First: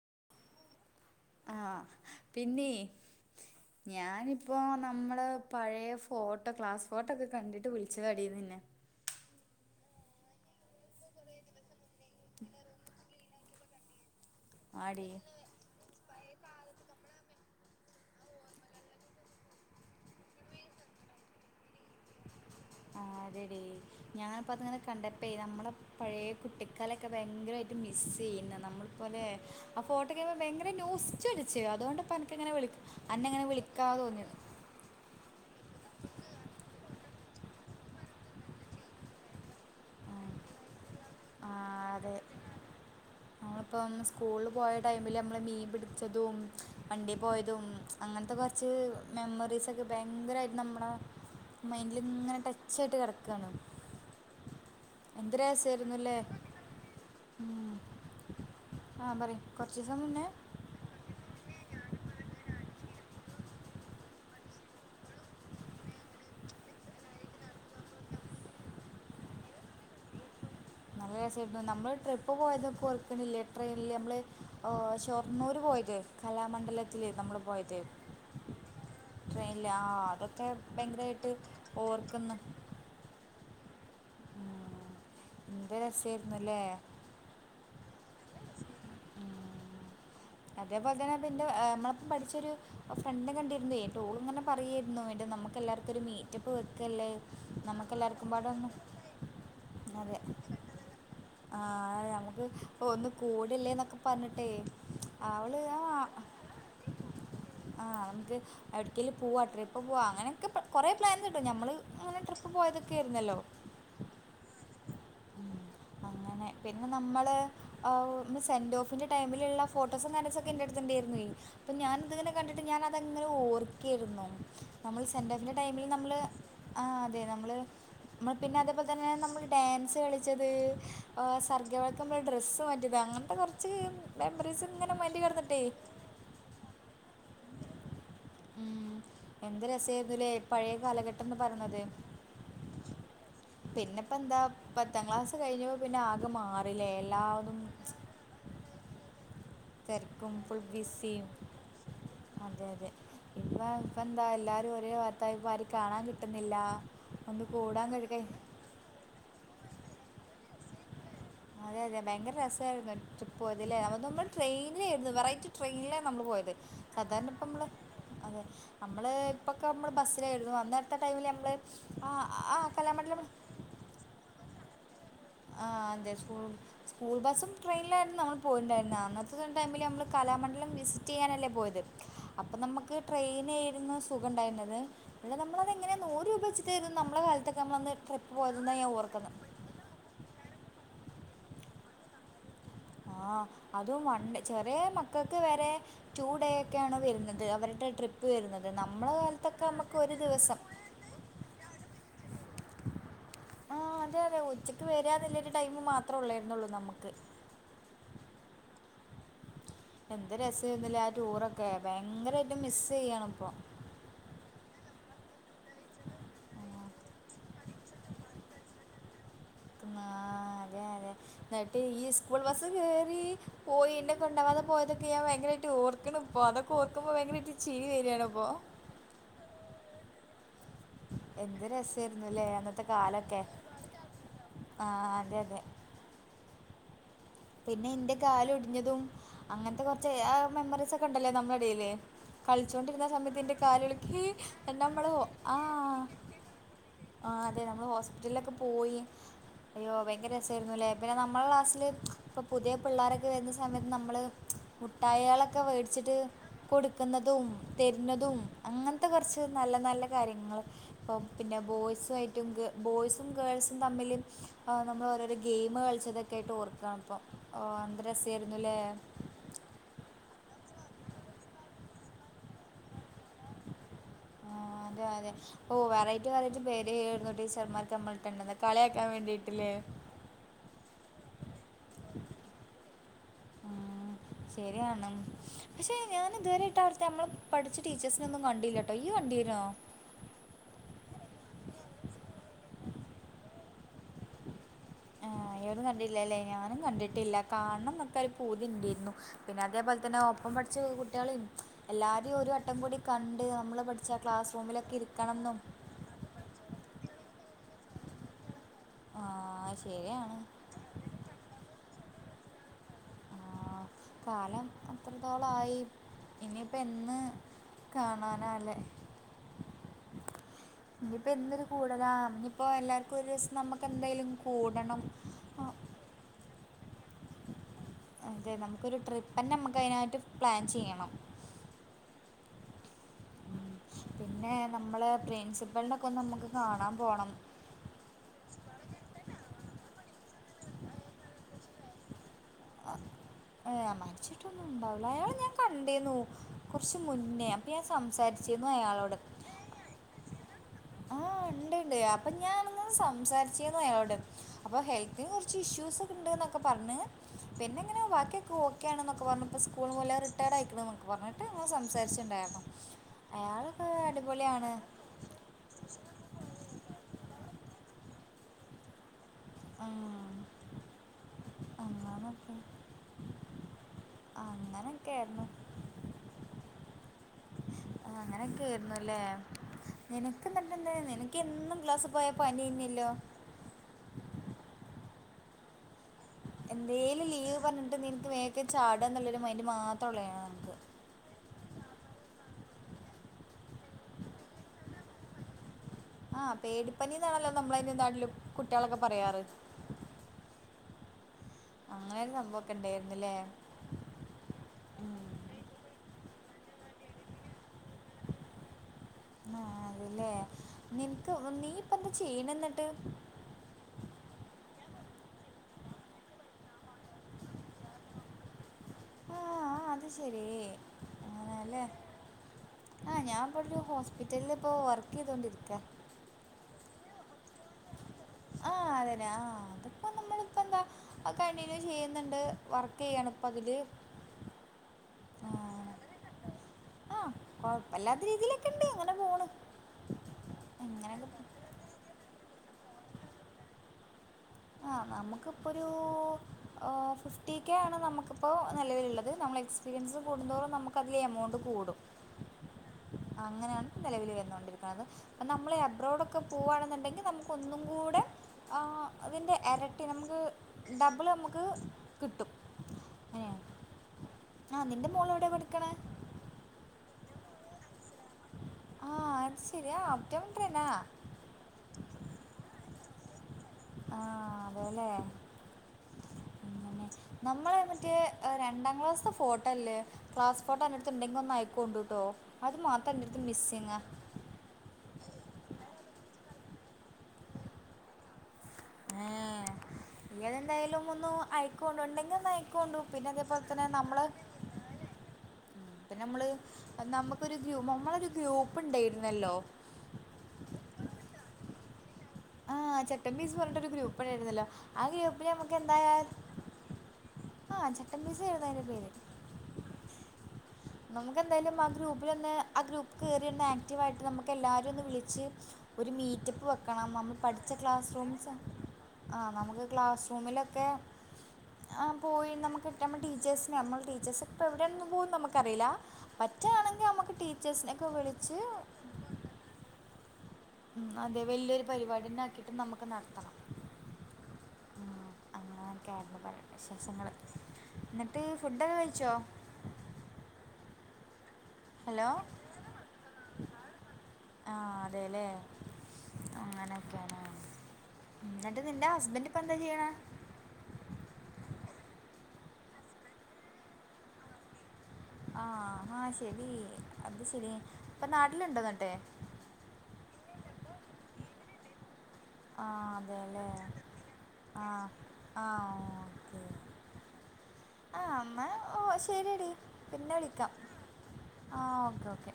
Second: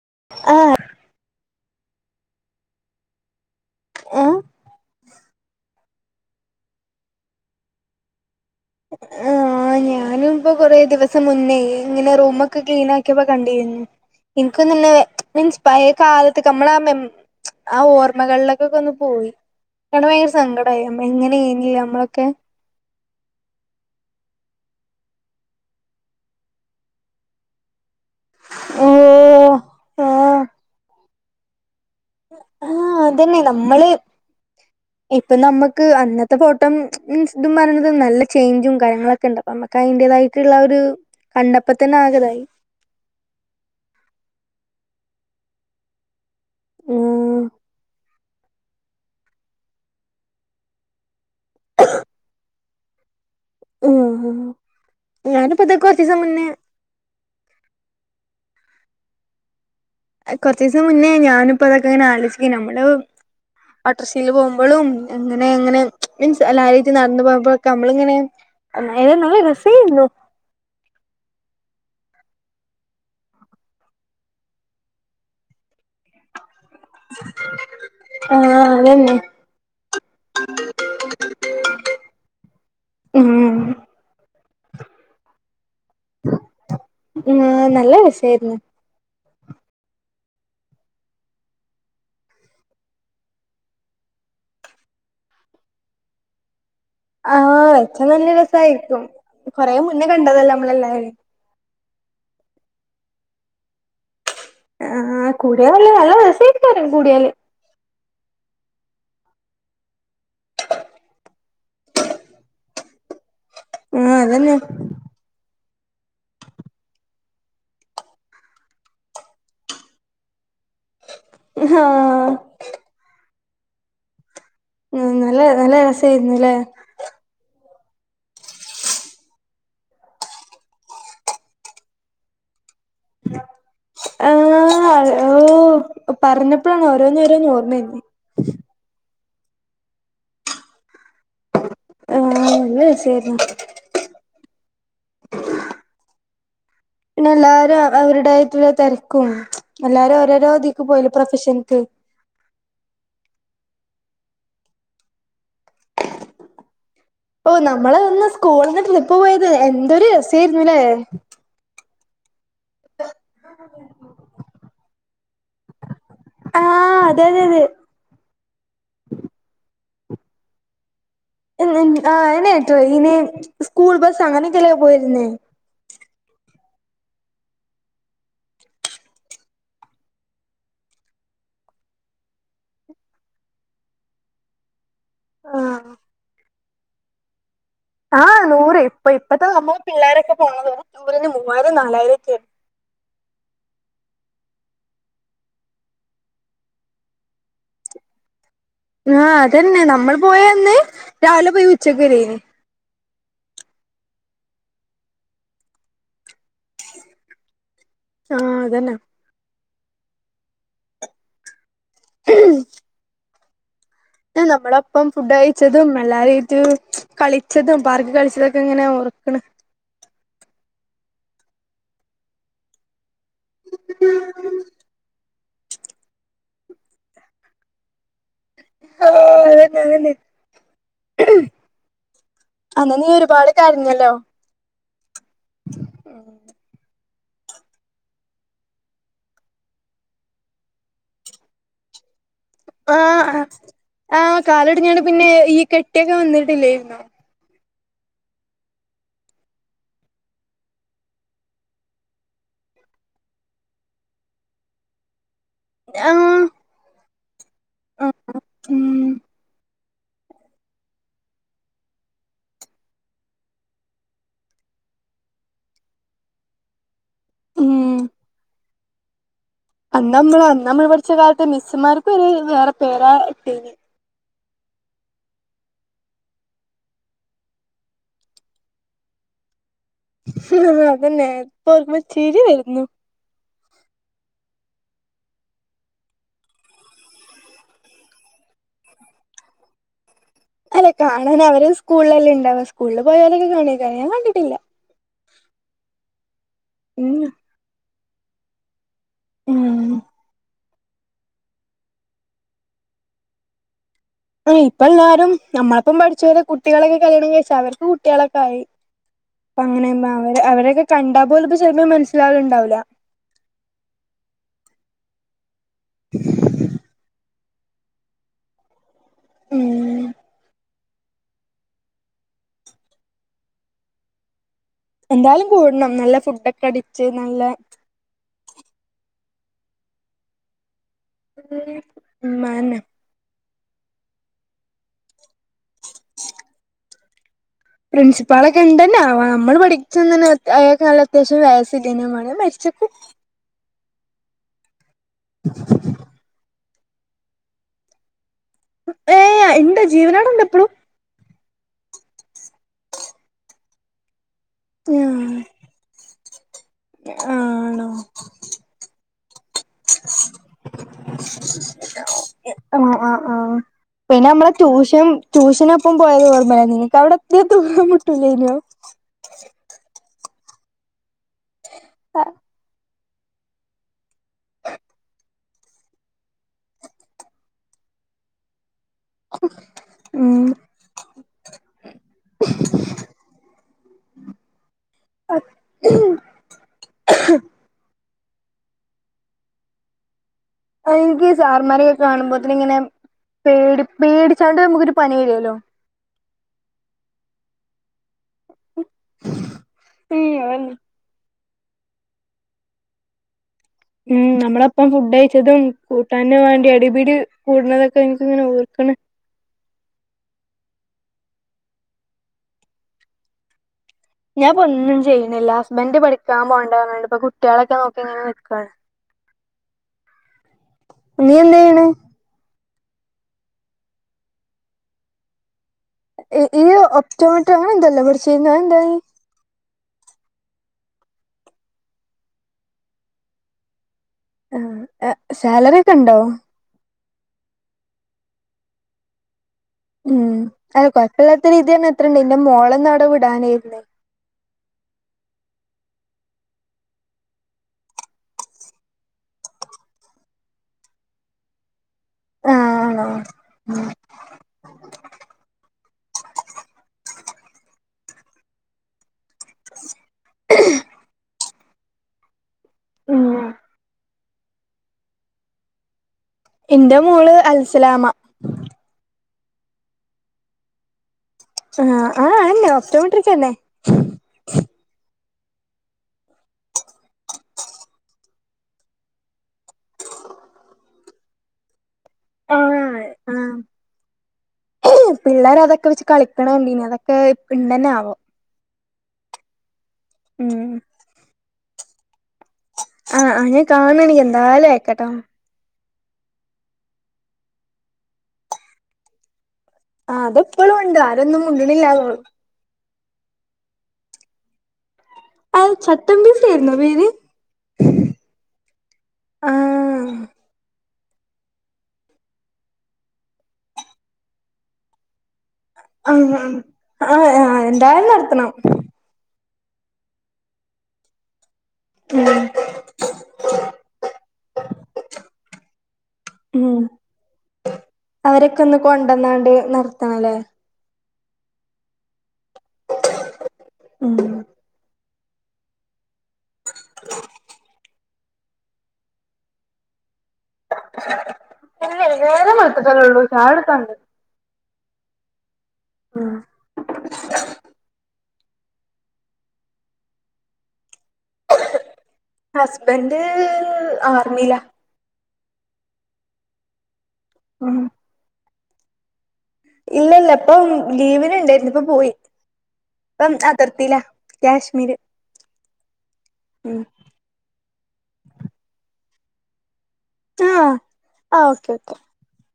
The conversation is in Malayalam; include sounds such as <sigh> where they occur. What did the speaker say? <unintelligible> ആ പിന്നെ ഞാനിപ്പോ നമ്മുടെ പഴയ ഫോട്ടോ ക്ലാസ് ഫോട്ടോ ഒക്കെ കണ്ടിട്ട് വിളിച്ചതാടി നിന്നെ- ആ ഞാനും ഇപ്പൊ കൊറേ ദിവസം മുന്നേ- അങ്ങനെ റൂം ഒക്കെ ക്ലീൻ ആക്ക് - ക്ക്പ്പോ കണ്ടേയിന്- എനിക്ക് നിന്നെ ആടി മീൻസ് പഴയ- കാലത്ത നമ്മള ആ മെമ്മ ആ ഓർമ്മകളിലൊക്കൊക്കെ ഒന്ന് പോയി അപ്പോ ഭയങ്കര സങ്കടമായി നമ്മ എങ്ങനെ ആയിരുന്നൂല്ലേ നമ്മളൊക്കെ- ആഹ് അതെടി ഞാനിപ്പോ അത് അങ്ങനെ കണ്ടട്ടേ നമ്മളെ പഴയ കുട്ടിക്കാലെക്കെ ഭയങ്കരമായിട്ട് മിസ്സ്- പിന്നെ നമ്മൾ പോലെ- ഓഹ് ആ ഫോട്ടോ ഒക്കെ ആഹ് ഭയങ്കര നൊസ്റ്റു അടിച്ചു അതുകൊണ്ടപന്ക്ക് ഇങ്ങനെ വിളിക്ക ആ അത് ന്നെ നമ്മള് ഇപ്പൊ നമ്മുക്ക് അന്നത്തെ ഫോട്ടം- മീൻസ് ഇതും പറയുന്നത് നല്ല ചേഞ്ചും കാര്യങ്ങളൊക്കെ ഉണ്ട് അപ്പ നമ്മക്ക് ആഹ് അതിന്റേതായിട്ടുള്ള ഒരു കണ്ടപ്പ ആഹ് തന്നെ അതെ ആകെതായി- നമ്മളിപ്പം സ്കൂളിൽ പോയ ടൈമിൽ നമ്മൾ മീൻ പിടിച്ചതും- വണ്ടി ആഹ് പോയതും അങ്ങനെ- അത്തെ കൊറച്ച് മെമ്മറീസൊക്കെ ഭയങ്കരമായിട്ട് നമ്മുടെ മൈൻഡിൽങ്ങനെ ടച്ചായിട്ട് കെടക്ക്യാണ്- മ് ആഹ് ഹാ- ഞാനിപ്പോതൊക്കെ രസമായിരുന്നു അല്ലേ കുറച്ചീസം മുന്നേ ആ പറയ് കൊറച്ചീസം കൊറച്ചീസം മുന്നേ ഞാനിപ്പോ അതൊക്കെ ഇങ്ങനെ ആലോചിക്കേനു നമ്മള് ഓട്ടോർക്ഷീൽ പോകുമ്പോഴും എങ്ങനെ' അങ്ങനെ മീൻസ് എല്ലാരേറ്റ് നടന്ന് പോകുമ്പോക്കെ നമ്മള് ഇങ്ങനെ എന്തായാലും നല്ല രസയ്ന്നു. നല്ല രസായിരുന്നു നമ്മൾ ട്രിപ്പ് പോയതൊക്കെ ഓർക്കണ്ടില്ലേ ട്രെയിനിൽ നമ്മൾ ഷൊർണ്ണൂർ പോയത് കലാ മണ്ഡലത്തില് നമ്മള് പോയത് ആ അതന്നെ ട്രെയിനില് ആ അതൊക്കെ ഭയങ്കരായിട്ട് ഓർക്കുന്നു ഉം എന്ത് രസായിരുന്ന്ല്ലേ നല്ല രസായിര്ന്ന്. അതേപോലെ തന്നെ പിന്നെ നമ്മളോടൊപ്പം പഠിച്ചൊരു ഫ്രണ്ട് കണ്ടിരുന്നേ ന്നട്ട് ഓൾ ഇങ്ങനെ പറയേയ്ര്ന്നു എടീ നമുക്ക് എല്ലാർക്കും ഒരു മീറ്റപ്പ് വെ ക്കല്ലേ ആ നമുക്ക് വെച്ചാ നല്ല എല്ലാർക്കും പാടൊന്ന് രസായിരിക്കും കൊറേ മുന്നേ അതെ കണ്ടതല്ലേ നമ്മളെല്ലാരും ആ നമുക്ക് അ ഒന്ന് കൂടില്ലേ എന്നൊക്കെ പറഞ്ഞിട്ട് ആഹ് കൂടിയാൽ നല്ല നല്ല രസയ്ക്കാരം കൂടിയാല് എവിട്ക്കേലും പോവ ട്രിപ്പ് പോവാ അങ്ങനക്കെ കൊറെ പ്ലാൻ കിട്ടും ഞമ്മള് അങ്ങനെ ട്രിപ്പ് പോയതൊക്കെയിരുന്നല്ലോ ആഹ് അതന്നെ അങ്ങനെ പിന്നെ നമ്മള് അവ് സെന്റ് ഓഫിന്റെ ടൈമിലുള്ള ഫോട്ടോസും <unintelligible> ഒക്കെ ഇന്റടുത്ത് ഉണ്ടായിരുന്നെയ് അപ്പൊ ആ ഞാൻ ഇത്ങ്ങനെ കണ്ടിട്ട് ഞാനതങ്ങനെ ഓർ ക്കായിരുന്നു നമ്മള് നല്ല സെന്റോഫിന്റെ നല്ല ടൈമില് നമ്മള് രസായിരുന്നുല്ലേ ആ അതെ നമ്മള് നമ്മള് പിന്നെ അതേപോലെ തന്നെ നമ്മൾ ഡാൻസ് കളിച്ചത് ഏഹ് സർഗ വേളക്ക് നമ്മള് ഡ്രെസ്സ് റ്റത് അങ്ങനത്തെ കൊറച്ച് മെമ്മറീസ് ആ ഇങ്ങനെ മൈൻഡിൽ കിടന്നിട്ടേ ഓഹ് പറഞ്ഞപ്പളാണ് ഓരോന്ന് ഓരോന്ന് ഓർമ്മ വരുന്നെ ഉം എന്ത് രസേയിര്ന്ന്ലേ പഴേ കാലഘട്ടം ന്ന് പറഞ്ഞത് ആ നല്ല രസായിരുന്നു പിന്നെപ്പം എന്താ പത്താം ക്ലാസ് കഴിഞ്ഞ പിന്നെ ആകെ മാറി പിന്നെ എല്ലാരും അവര്ടേയിട്ട്ള്ള തെരക്കും തെരക്കും ഫുൾ ബിസിം അതെ അതെ ഇപ്പ ഇഫെന്താ എല്ലാരും ഒരേ വാത്തായ് ഇപ്പാരിം കാണാൻ കിട്ട്ന്നില്ല ഓ നമ്മള ഇന്ന് സ്കൂളിന്ന് ട്രിപ്പ് പോയത് എന്തൊരു രസേ ഇലേ അതെയതെ ഭയങ്കരെ രസ ട്രിപ്പ് പോയത് ല്ലെ നമ്മള് ട്രെയിനിലേര്ന്നു വെറൈറ്റി ട്രെയിനിലേ നമ്മള് പോയത് ആഹ് അതെ സധാര്ന്നെ അതെ ഇപ്പ നമ്മള് അതെ അമ്മള് ഇപ്പൊക്കെ അമ്മൾ ബസ്സിലെഴുതും അന്ന ആഹ് അയ്നെ ട്ടോ ഇനി കലാമണ്ഡലം സ്കൂൾ ബസ് അങ്ങനൊക്കെല്ല പോയി ആഹ് അതെ ഫുൾ സ്കൂൾ ബസ്സും ട്രെയിനിലായിര്ന്നു നമ്മൾ പോയിട്ടുണ്ടായിര്ന്നെ അന്നത്തെ ടൈമിൽ നമ്മൾ കലാമണ്ഡലം വിസിറ്റ് ചെയ്യാനല്ലേ പോയത് അപ്പം നമക്ക് ട്രെയിന് ഇരുന്ന് സുഖം ഇണ്ടായിണ്ടാ <unintelligible> ല പിന്നെ നമ്മളത് ആഹ് എങ്ങനെ നൂറു രൂപ വെച്ചി ത്തിരു നമ്മടെ കാലത്തെ ആഹ് നൂറ് ഇപ്പ ഇപ്പത്തെ അമ്മ പിള്ളോരൊക്കെ പോണത് ടൂറിന് മൂവായിരം നാലായിരം ഒക്കെ ആഹ് അതും വൺ ചെറിയ മക്കൾക്ക് വരെ ടു ഡേ ഒക്കെയ ആണ് വരുന്നത് അവരുടെ ട്രിപ്പ് വരുന്നത് നമ്മളെ ആ കാലത്തൊക്കെ അതന്നെ നമുക്ക് നമ്മൾ ഒരു ദിവസം പോയന്ന് രാവിലെ പോയി ഉച്ച ക്ക് വരെയ്നീ ആ അതെ അതെ ഉച്ചക്ക് വരിതല്ലരു ടൈം മാത്രേ ഉള്ളായിരുന്നുള്ളു നമ്മുക്ക് ആഹ അതന്നെ എന്ത രസംൊന്നില്ല ആ ടൂറൊക്കെ ഓക്കെ ഭയങ്കരമായിട്ട് മിസ്സ് ചെയ്യണം പ്പ നമ്മളൊപ്പം ഫുഡ് കഴിച്ചതും എല്ലാവരുംു കളിച്ചതും പാർക്ക് കളിച്ചതൊക്കെ ഇങ്ങനെ റർക്കണ് എന്നട്ട് ഈ സ്കൂൾ ബസ്സ വേറി പോയി് കൊണ്ടാവാാെ പോയതക്കെ ാ ഭയങ്കര ഓർക്കണ ഇപ്പോ അതൊക്കെ ഓക്കുമ്പോ ഭയരമായിട്ട് ചിരി വരിയണപ്പോൊ ആ അതന്ന അരന്ന എന്ത് രസായിരുന്നുല്ലേ അന്നത്തെ നീ കാലൊക്കെ ഒരുപാട് കരഞ്ഞല്ലോ ആ അതത് പിന്നെ എന്റെ കാാല ഒടിഞ്ഞതും അങ്ങനത്തെ കുറച്ച് മെമ്മറീസ് ഒക്കെ ഉണ്ടല്ലേ നമ്മുടെ ഇടയില് കളിച്ചോണ്ടിരുന്ന ആഹ് സമയത്തിന്റെ കാലക്ക് ആഹ് കാലൊടിഞ്ഞാണ്ട് നമ്മള് പിന്നെ ഈ ആഹ കെട്ടിയൊക്കെ വന്നിട്ടില്ലേരുന്നോ ആ അത നമ്മൾ ഹോസ്പിറ്റലിലൊക്കെ പോയി അയ്യോ ഭയങ്കര രസമായിരുന്നു അല്ലെ പിന്നെ നമ്മളെ ക്ലാസ്സിില് ഇപ്പൊ പുതിയ പിള്ളോരൊക്കെ വരുന്ന സമയത്ത് നമ്മള് മുട്ടായയാളൊ ഒക്കെ മേടിച്ചിട്ട് ആഹ് കൊടുക്ക കന്നതും തരഞ്ഞതും അങ്ങനത്തെ കുറച്ച് നല്ല നല്ല കാര്യങ്ങൾ ഇപ്പം പിന്നെ ബോയ്സു ആമായിട്ടും ബോയ്സും ഗേൾസും തമ്മിൽ നമ്മൾ ഓരോരോ ഗെയിം് കളിച്ചതൊക്കെയ ആയിട്ട് ഓർക്കണം അപ്പോൾഓ അന്തരസ ആയിരുന്നുല്ലേ അന്ന് നമ്മള് അന്ന് നമ്മൾ പഠിച്ച കാലത്തെ മിസ്സുമാർക്കും ഒരു വേറെ പേരാ എത്തേ അതെ അതെഓ വെറൈറ്റി വെറൈറ്റി പേര്രുന്നു ടീച്ചർമാർക്ക് നമ്മളിട്ടുണ്ട കളിയാക്കാൻ വേണ്ടിയിട്ടില്ലേ അതന്നെ ആ പർമ ചിരി വരുന്നു ഉം ശരിയാണ് പക്ഷെ ഞാൻ ഇതുവരെട്ട് അവിടുത്തെ നമ്മളെ പഠിച്ച ടീച്ചേഴ്സിന ഒന്നും കണ്ടില്ലട്ടോ ഈ കണ്ടിരുന്നോ <inaudible> അല്ല കാണാൻ അവര് സ്കൂളിലല്ലാം ഉണ്ടാവ സ്കൂളിൽ പോയവാലൊക്കെ കാണാര ഞാൻ കണ്ടിട്ടില്ല ആഹ് രും കണ്ടില്ലല്ലേ ഞാനും ഉം കണ്ടിട്ടില്ല കാാരണം പരി പൂതി ഉണ്ടിരുന്നു പിന്നെ ഉം അതേപോലെ തന്നെ ഒപ്പംഠ കു കുട്ടികളെയും എല്ലാരെയും ഒരു അട്ടം കൂടി കണ്ട് നമ്മള്ഠ അ ഇപ്പ എല്ലാരും നമ്മളിപ്പം പഠിച്ച പോരെ കുട്ടികളൊക്കെ കല്ിയണം കഴിച്ചാ അവർക്ക്ട്ട തിളക്കായി അപ്പൊ ആഹ് അങ്ങനെ അവ ശരിയാണ് അവരൊക്കെ കണ്ടാ പോോല ഇ ചെ മന എല്ലാവും ഉണ്ടാവില്ല ആ കാലം അത്രത്തോളം ബായി ഇനിപ്പ എന്ന് കാണാനാല്ലേ ഉം ഇനിയിപ്പോ എന്നൊരു കൂടതാ ഇനിപ്പോ എല്ലാർക്കും ഒരു ദിവസം നമ്മുക്ക് എന്തായാലും കൂടണം എന്തായാലും ആ, കൂടണം നല്ല ഫുഡൊക്കെ അടി ച്ച് നല്ല അതെ നമുക്കൊരു ട്രിപ്പന്നെ നമുക്കതിനായിട്ട് പ്ലാൻ ചെയ്യണം മ അഅന്നെ പിന്നെ നമ്മള് പ്രിൻസിപ്പളിനൊക്കെ ഒന്ന് നമുക്ക് കാണാം പോണം പ്രിൻസിപ്പാളൊക്കെ ഇണ്ടെന്നാവോ അമ്മള് പഠിച്ചെ അയാക്ക് നല്ല അത്യാവശ്യം വയസ്സില്ലേനിയോ വേണേ മരിച്ച് <unintelligible> ഏഹ് മരിച്ചിട്ടൊന്നും ഇണ്ടാവ അയാളെ ഞാൻ കണ്ടേയിന്നു കുറച്ച് മുന്നേ അപ്പം ഞാൻ സംസാരിച്ച് ഏ ഇണ്ട് ജീവനോടെ ഉണ്ടോ ഇപ്പളും? ആ ഉണ്ട് ഉണ്ട് അപ്പം ഞാനന്ന് സംസാരിച്ചരുന്നു അയാളോട് അപ്പൊ ഹെൽത്തിന് ആഹ് കൊറച്ച് ഇഷ്യൂസ് ഒക്കെ ഇണ്ട് ന്നൊക്കെ പറഞ്ഞ് പിന്നെ ആണോ എങ്ങനെ ബാക്കിയക്കെ ഓക്കെയാണ്ന്നൊക്കെ വന്നപ്പോ സ്കൂള് <unintelligible> റിട്ടയഡ് ആയി <unintelligible> പറഞ്ഞിട്ട് സംസാരിച്ച്ണ്ടായിരുന്നു ആഹ് ആഹ് ആഹ് അയാളൊക്കെ അടിപൊളിയാണ് ! ! ! ! ! ! ! ! ! ! ഉം അങ്ങനൊക്കെ അങ്ങനൊക്കെ ആയിരുന്നു ആ അങ്ങനൊക്കെ ആയിരുന്നു ഏഹ് നിനക്ക്ന്ന്ട്ടെന്താ നിനക്ക് എന്നും ക്ലാസ്സ് പോയാ പനിയേനിയല്ലോ ഉം എന്തേലും ലീവ് പറഞ്ഞിട്ട് നീ ഇത് മേക്കെ ചാടുകന്നൊള്ളൊരു മൈൻ്റ് മാത്രള്ളു <unintelligible> ആ എനിക്ക് സാറുമാരെയൊക്കെ കാണുമ്പോത്തന്നെ ഇങ്ങനെ പേടി പേടിച്ചാണ്ട് നമുക്കൊരു പനി വരുവല്ലോ. ആഹ് പേടിപ്പനിന്നാണല്ലോ നമ്മളതിനെ നാട്ടില് കുട്ടികളൊക്കെ പറയാറ്. ഉം അതന്നെ അങ്ങനൊരു സംഭവൊക്കെ ഇണ്ടായിരുന്നില്ലേ? ഉം നമ്മള അപ്പം ഫുഡ് അയച്ചതും കൂട്ടാന്ന് വേണ്ടി അടിപിടി കൂടുന്നതൊക്കെ എനക്ക് ഇങ്ങനെ ഓർക്കണ്. ആ അത് ഇല്ലേ നിനക്ക് നീ ഇപ്പ എന്താ ചെയ്യിണേ? എന്നിട്ട് ഞാൻ ഇപ്പൊ ഒന്നും ചെയ്യണില്ല. ഹസ്ബൻ്റ് പഠിക്കാൻ പോണണ്ട് ന്ന് പറഞ്ഞിട്ട് ഇപ്പൊ കുട്ടികളൊക്കെ നോക്കി ഇങ്ങനെ നിക്കാഹ് എന്ന് ആഹ് അത് ശരി പുള്ളി എന്ത് ചെയ്യണ്? ആഹ ഞാൻ ഇപ്പ ഇവടൊരു ഹോസ്പിറ്റലിൽ ഇപ്പോ വർക്ക് ചെയ്തോണ്ടിരിക്കാ <unintelligible> ടോ മെട്രിയോ അങ്ങനെ എന്തോ അല്ലെ പഠിച്ചിരുന്നേ അയ് എന്തായി ഇപ്പം നമ്മളിപ്പോ എന്താ അയ് കണ്ടിന്യൂ ചെയ്യ്ന്ന്ണ്ട് വർക്ക് ചെയ്യാണ് ഇപ്പം അതിൽ ആ എ സാലറി ഒക്കെ ഇണ്ടോ? ആ കൊഴപ്പ ഇല്ലാത്ത രീതിയിൽ ഒക്കെ ഇണ്ട് അങ്ങനെ പോണ്. ഉം അല്ല കൊഴപ്പ അങ്ങനെയൊക്കെ ഇല്ലാത്ത രീതി പർണാ എത്ര ഇണ്ട് ഇന്റെ മോളെ ഒന്ന് അയു വിടാനായിര്ന്ന് ആ നമുക്ക് ഇപ്പൊ ഒരു ഏ ഫിഫ്റ്റി കെ ആണ് നമുക്കിപ്പോ നിലവിൽ ഇള്ളത്. നമ്മളെ എക്സ്പീരിയൻസ് കൂടുന്തോറും നമുക്ക് അതിൽ എമൗണ്ട് കൂടും. ആഹ് ആണോ അങ്ങനെയാണ് നെലവില് വന്നോണ്ടിരിക്ക്ണത്. അത് നമ്മളെ റോഡൊക്കെ പൂവാന്ന്ണ്ടെങ്കിൽ നമുക്ക് ഒന്നും കൂടെ ആ അതിന്റെ എരട്ടി നമുക്ക് ഡബിൾ നമുക്ക് കിട്ടും. ഉം അങ്ങനെയാണ് ആ നിന്റെ മോള് എവിടെ പഠിക്ക്ണേ? എന്റെ മോള് അൽസലാമ. ആ അത് ശരി അ ഒപ്റ്റോമെട്രിയെന്നാ ആ ആ അയെന്നെ ഒപ്റ്റോമെട്രിക്കെന്നെ ആ അതെ അല്ലേ നമ്മളെ മറ്റേ രണ്ടാം ക്ലാസ്സ്ത്തെ ഫോട്ടോ അല്ലേ ക്ലാസ് ഫോട്ടോ അന്റെ അട്ത്ത് ഇണ്ടെങ്കി ഒന്ന് അയക്കോണ്ടു ട്ടോ അത് ആഹ് മാത്ര ആഹ് മിസ്സിംങാ പിള്ളേർ അതൊക്കെ വെച്ച് കളിക്ക്ണെ കണ്ടിനി അതൊക്കെ ഇപ്പം ഇണ്ടെന്നെ ആവോ? ഇങ്ങനെ എന്തായാലും ഒന്നു ഐ കുടെ ഉണ്ടെങ്കിൽ ഒന്ന് അയക്കൊണ്ട് ആ പിന്നെ അതേപോലെ ഞാൻ തന്നെ കാണാണെങ്കി എന്തായാലും അയക്കട്ടോ ഇപ്പ നമ്മള് നമ്മക്കൊര് ഗ്രൂ നമ്മളെ ഒരു ഗ്രൂപ്പ് ഇണ്ടെയിര്ന്നെല്ലോ? ആ അത് ഇപ്പളും ഇണ്ട് ആരൊന്നും മുണ്ട്ണില്ലനൊള്ളൂ. ആ ചട്ടമ്പീസ് പറഞ്ഞ്ട്ടൊര് ഗ്രൂപ്പ് ഇണ്ടായിര്ന്നല്ലോ? അത് ചട്ടമ്പിസെയിരുന്നേ പേര്? ആ ചട്ടമ്പിസെയെയിര്ന്നു അയിന്റെ പേര്. ആഹ് നമുക്കെന്തായാലും ആ ഗ്രൂപ്പിലൊന്ന് ആ ഗ്രൂപ്പ് കേറി ഒന്ന് ആക്റ്റീവായിട്ട് നമുക്ക് എല്ലാരിം ഒന്ന് വിളിച്ച് ഒര് ആഹ് മീറ്റപ്പ് വെക്കണം ആഹ് നമ്മൾ ആഹ് പഠിച്ച ക്ലാസ് എന്തായാലും നടത്തണം റൂംസ് ആ നമുക്ക് ക്ലാസ് റൂമിലൊക്കെ ആ ഉം പോയി നമ്മക്ക് നമ്മളെ ടീച്ചേഴസിനെ നമ്മളെ ടീച്ചേഴ്സ് ഇപ്പോ എവിടെണ്ന്ന് പോലും നമ്മ ക്ക് അറീലാ ഉം പറ്റാണെങ്കിൽ നമ്മക്ക് ടീച്ചേഴ്സിനെ ഒക്കെ വിളിച്ച് അവരൊക്കെ ഒന്ന് കൊണ്ടന്നാണ്ട് നടത്തണല്ലേ അതെ വല്ലിയൊര് പരിപാടിന്നെ ആക്കിട്ട് നമ്മക്ക് നട്ത്തണം. ഉം <unintelligible> <unintelligible> എന്നിട്ട് ഫുഡൊക്കെ കഴിച്ചോ? <unintelligible> ഹലോ നേരം വെളുത്തിട്ട്ല്ലേ ള്ളു ചായ <unintelligible> ആ അതെല്ലേ അങ്ങനെയൊക്കെയാണ് ന്നിട്ട് നിന്റെ ഹസ്ബൻഡ് ഇപ്പൊ എന്താ ചെയ്യ്ണെ ഹസ്ബൻഡ് ആർമിയിലാ ആ ഹ ശെരി അത് ശരിയ ഉം പ്പൊ നാട് ന്ന്ണ്ടോ ന്നട്ട് ഇല്ല ല്ല പ്പം ലീവിന് ണ്ടായിര്ന്നു ഇപ്പം പോയി ആ ഇപ്പം തെല്ലേ അതിർത്തിയിലാ കാശ്മീര് ആഹ് ആ ഓേ ഉം ആ മ്മഓ സെ പിന്നെ വിളിക്കാം ആഹ് ആഹ് ഓക്കെ ആ ഓക്കെ ഓക്കേ ഓക്കെ